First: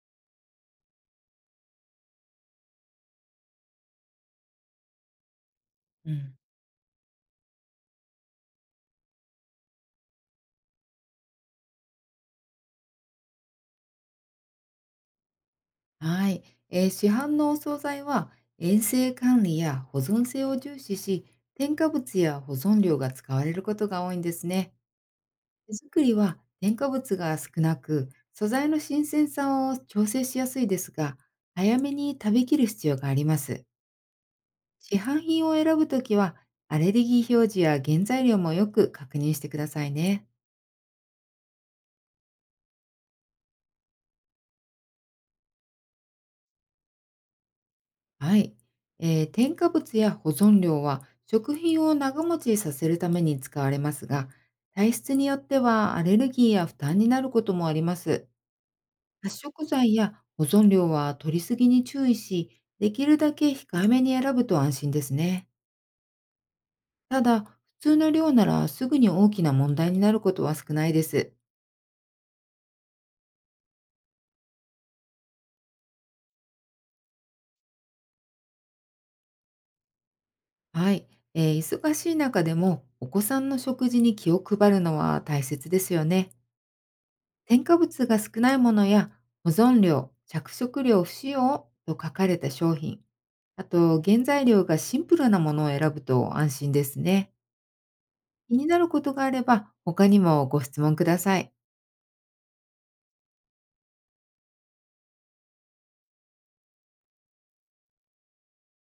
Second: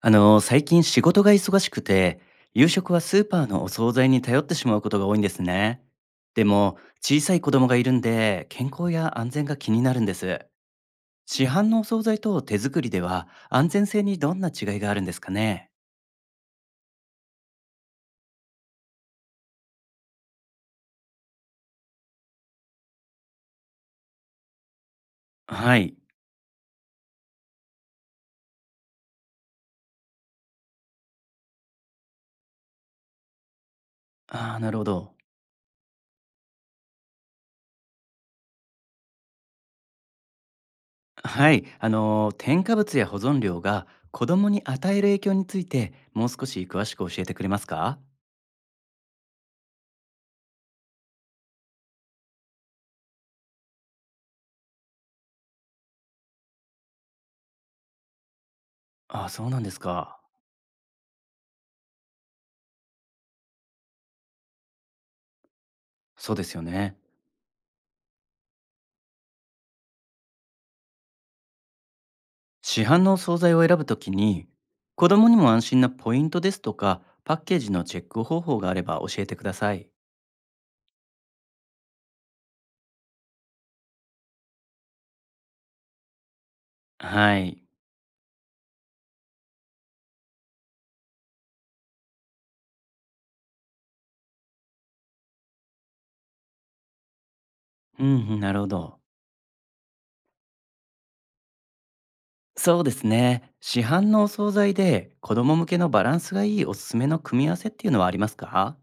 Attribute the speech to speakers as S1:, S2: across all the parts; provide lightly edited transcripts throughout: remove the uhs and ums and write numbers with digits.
S1: 最近仕事が忙しくて、夕食はスーパーのお惣菜に頼ってしまうことが多いんですね。
S2: うん。
S1: でも、小さい子供がいるんで、健康や安全が気になるんです。市販のお惣菜と手作りでは、安全性にどんな違いがあるんですかね。
S2: はい、市販のお惣菜は衛生管理や保存性を重視し、添加物や保存料が使われることが多いんですね。手
S1: はい。
S2: 作りは添加物が少なく素材の新鮮さを調整しやすいですが、早めに食べきる必要があります。
S1: ああ、なるほ
S2: 市
S1: ど。
S2: 販品を選ぶときは、アレルギー表示や原材料もよく確認してくださいね。
S1: はい。添加物や保存料が子供に与える影響について、もう少し詳しく教えてくれますか。
S2: はい、添加物や保存料は食品を長持ちさせるために使われますが、体質によってはアレルギーや負担になることもあります。
S1: ああ、
S2: 発
S1: そうなん
S2: 色
S1: です
S2: 剤や
S1: か。
S2: 保存料は取りすぎに注意し、できるだけ控えめに選ぶと安心ですね。
S1: そうですよね。
S2: ただ、普通の量ならすぐに大きな問題になることは少ないです。
S1: 市販のお惣菜を選ぶときに子供にも安心なポイントですとかパッケージのチェック方法があれば教えてください。
S2: はい、忙しい中でもお子さんの食事に気を配るのは大切ですよね。
S1: はい。
S2: 添加物が少ないものや保存料、着色料不使用と書かれた商品、あと原材料がシンプルなものを選ぶと安心ですね。
S1: うんうん、な
S2: 気
S1: るほ
S2: になる
S1: ど。
S2: ことがあれば他にもご質問ください。
S1: そうですね、市販のお惣菜で子供向けのバランスがいいおすすめの組み合わせっていうのはありますか。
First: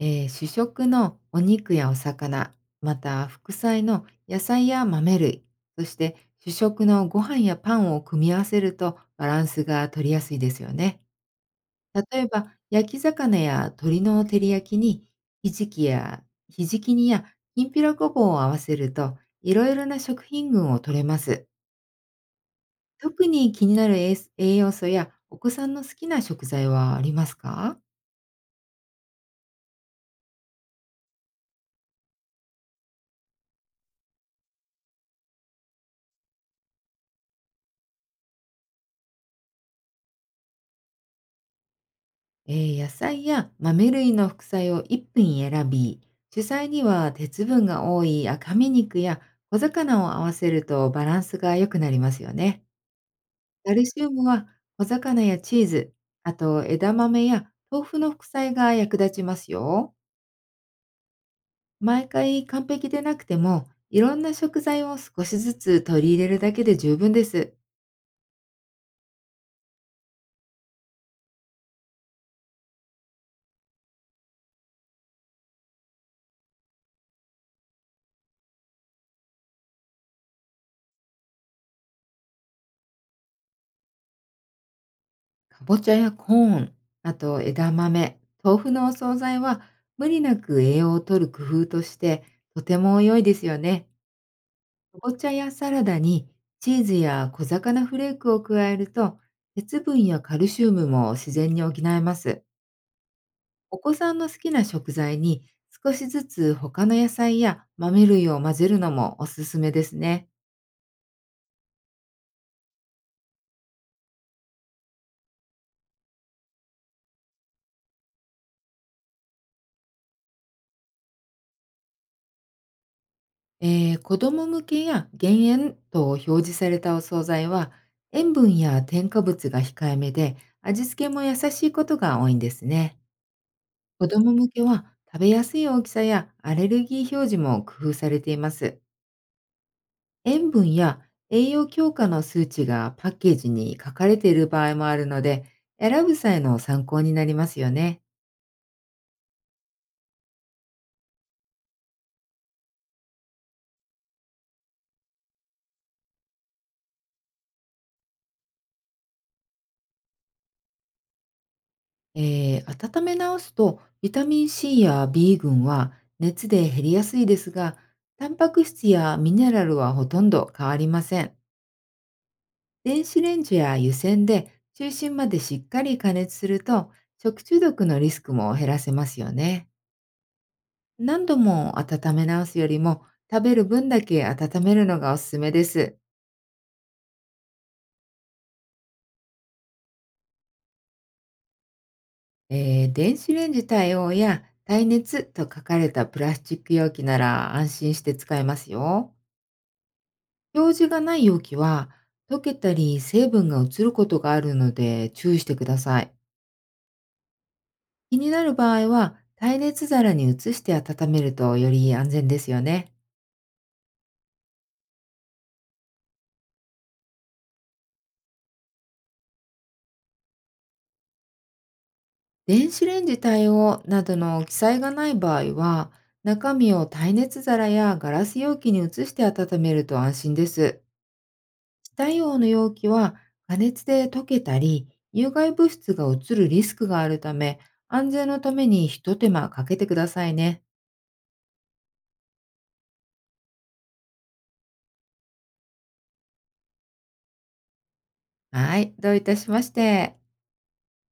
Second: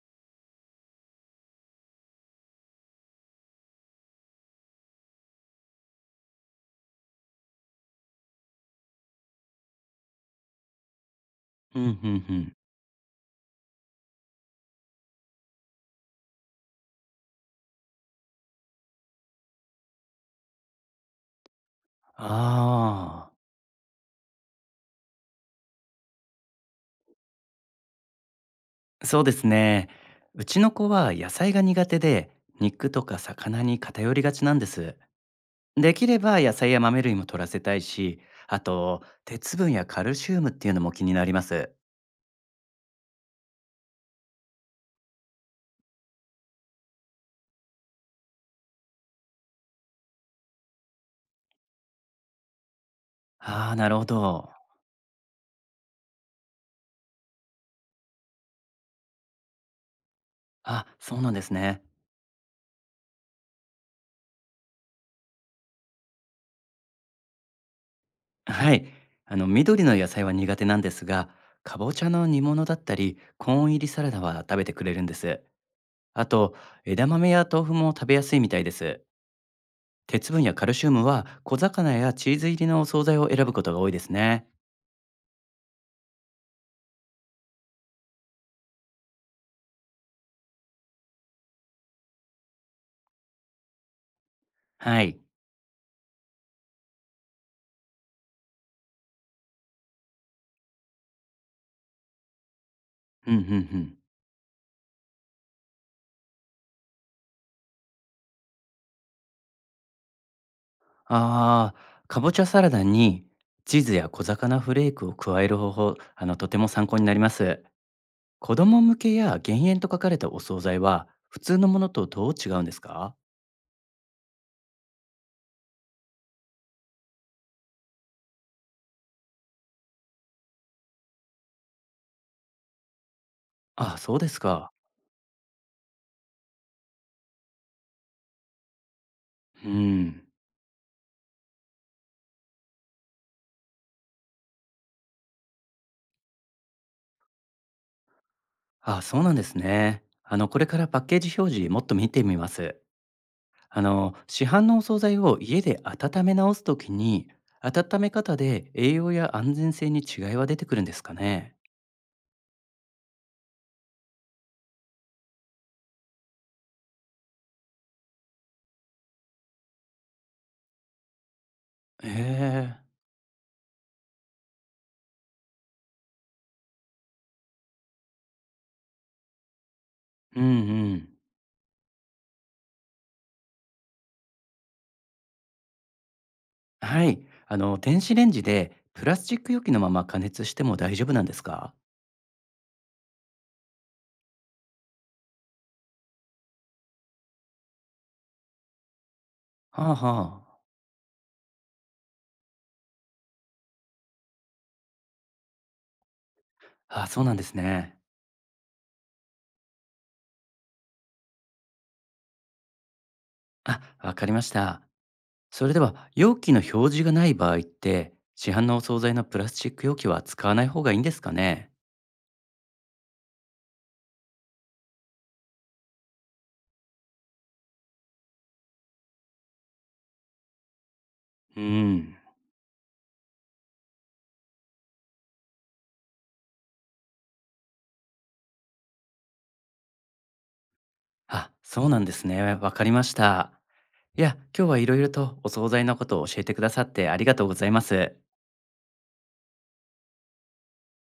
S2: 主食のお肉やお魚、また副菜の野菜や豆類、そして主食のご飯やパンを組み合わせるとバランスが取りやすいですよね。
S1: うんうんう
S2: 例えば、
S1: ん。
S2: 焼き魚や鶏の照り焼きに、ひじきやひじき煮やきんぴらごぼうを合わせると、いろいろな食品群を取れます。特
S1: ああ。
S2: に気になる栄栄養素やお子さんの好きな食材はありますか？
S1: そうですね、うちの子は野菜が苦手で、肉とか魚に偏りがちなんです。できれば野菜や豆類も取らせたいし、あと鉄分やカルシウムっていうのも気になります。
S2: え野菜や豆類の副菜を1品選び、主菜には鉄分が多い赤身肉や小魚を合わせるとバランスが良くなりますよね。
S1: あ
S2: カ
S1: あ、
S2: ル
S1: なる
S2: シ
S1: ほ
S2: ウムは
S1: ど。
S2: 小魚やチーズ、あと枝豆や豆腐の副菜が役立ちますよ。
S1: あ、そうなんですね。
S2: 毎回完璧でなくても、いろんな食材を少しずつ取り入れるだけで十分です。
S1: はい。あの、緑の野菜は苦手なんですが、かぼちゃの煮物だったり、コーン入りサラダは食べてくれるんです。あと、枝豆や豆腐も食べやすいみたいです。鉄分やカルシウムは小魚やチーズ入りのお惣菜を選ぶことが多いですね。
S2: かぼちゃやコーン、あと枝豆、豆腐のお惣菜は無理なく栄養を取る工夫として、とても良いですよね。か
S1: は
S2: ぼ
S1: い。
S2: ちゃやサラダにチーズや小魚フレークを加えると、鉄分やカルシウムも自然に補えます。
S1: うんうんう
S2: お子
S1: ん。
S2: さんの好きな食材に少しずつ他の野菜や豆類を混ぜるのもおすすめですね。
S1: ああ、かぼちゃサラダにチーズや小魚フレークを加える方法、とても参考になります。子供向けや減塩と書かれたお惣菜は、普通のものとどう違うんですか。
S2: えー、子ども向けや減塩と表示されたお惣菜は、塩分や添加物が控えめで味付けも優しいことが多いんですね。
S1: あ、
S2: 子
S1: そう
S2: ど
S1: で
S2: も
S1: す
S2: 向け
S1: か。
S2: は食べやすい大きさやアレルギー表示も工夫されています。
S1: うん。
S2: 塩分や栄養強化の数値がパッケージに書かれている場合もあるので、選ぶ際の参考になりますよね。
S1: あ、そうなんですね。あの、これからパッケージ表示もっと見てみます。あの、市販のお惣菜を家で温め直すときに、温め方で栄養や安全性に違いは出てくるんですかね。
S2: 温め直すとビタミンCやB群は熱で減りやすいですが、タンパク質やミネラルはほとんど変わりません。
S1: へえ。
S2: 電子レンジや湯煎で中心までしっかり加熱すると、食中毒のリスクも減らせますよね。
S1: うんうん。
S2: 何度も温め直すよりも、食べる分だけ温めるのがおすすめです。
S1: はい。あの、電子レンジでプラスチック容器のまま加熱しても大丈夫なんですか。
S2: 電子レンジ対応や耐熱と書かれたプラスチック容器なら安心して使えますよ。
S1: はあは
S2: 表示がない容器は、溶けたり成分が移ることがあるので注意してください。
S1: あ。あ、そうなんですね。
S2: 気になる場合は、耐熱皿に移して温めるとより安全ですよね。
S1: あ、わかりました。それでは、容器の表示がない場合って、市販のお惣菜のプラスチック容器は使わない方がいいんですかね。
S2: 電子レンジ対応などの記載がない場合は、中身を耐熱皿やガラス容器に移して温めると安心です。
S1: う
S2: 非
S1: ん。
S2: 対応の容器は加熱で溶けたり、有害物質が移るリスクがあるため、安全のために一手間かけてくださいね。
S1: あ、そうなんですね。わかりました。いや、今日はいろいろとお惣菜のことを教えてくださってありがとうございます。
S2: はい、どういたしまして。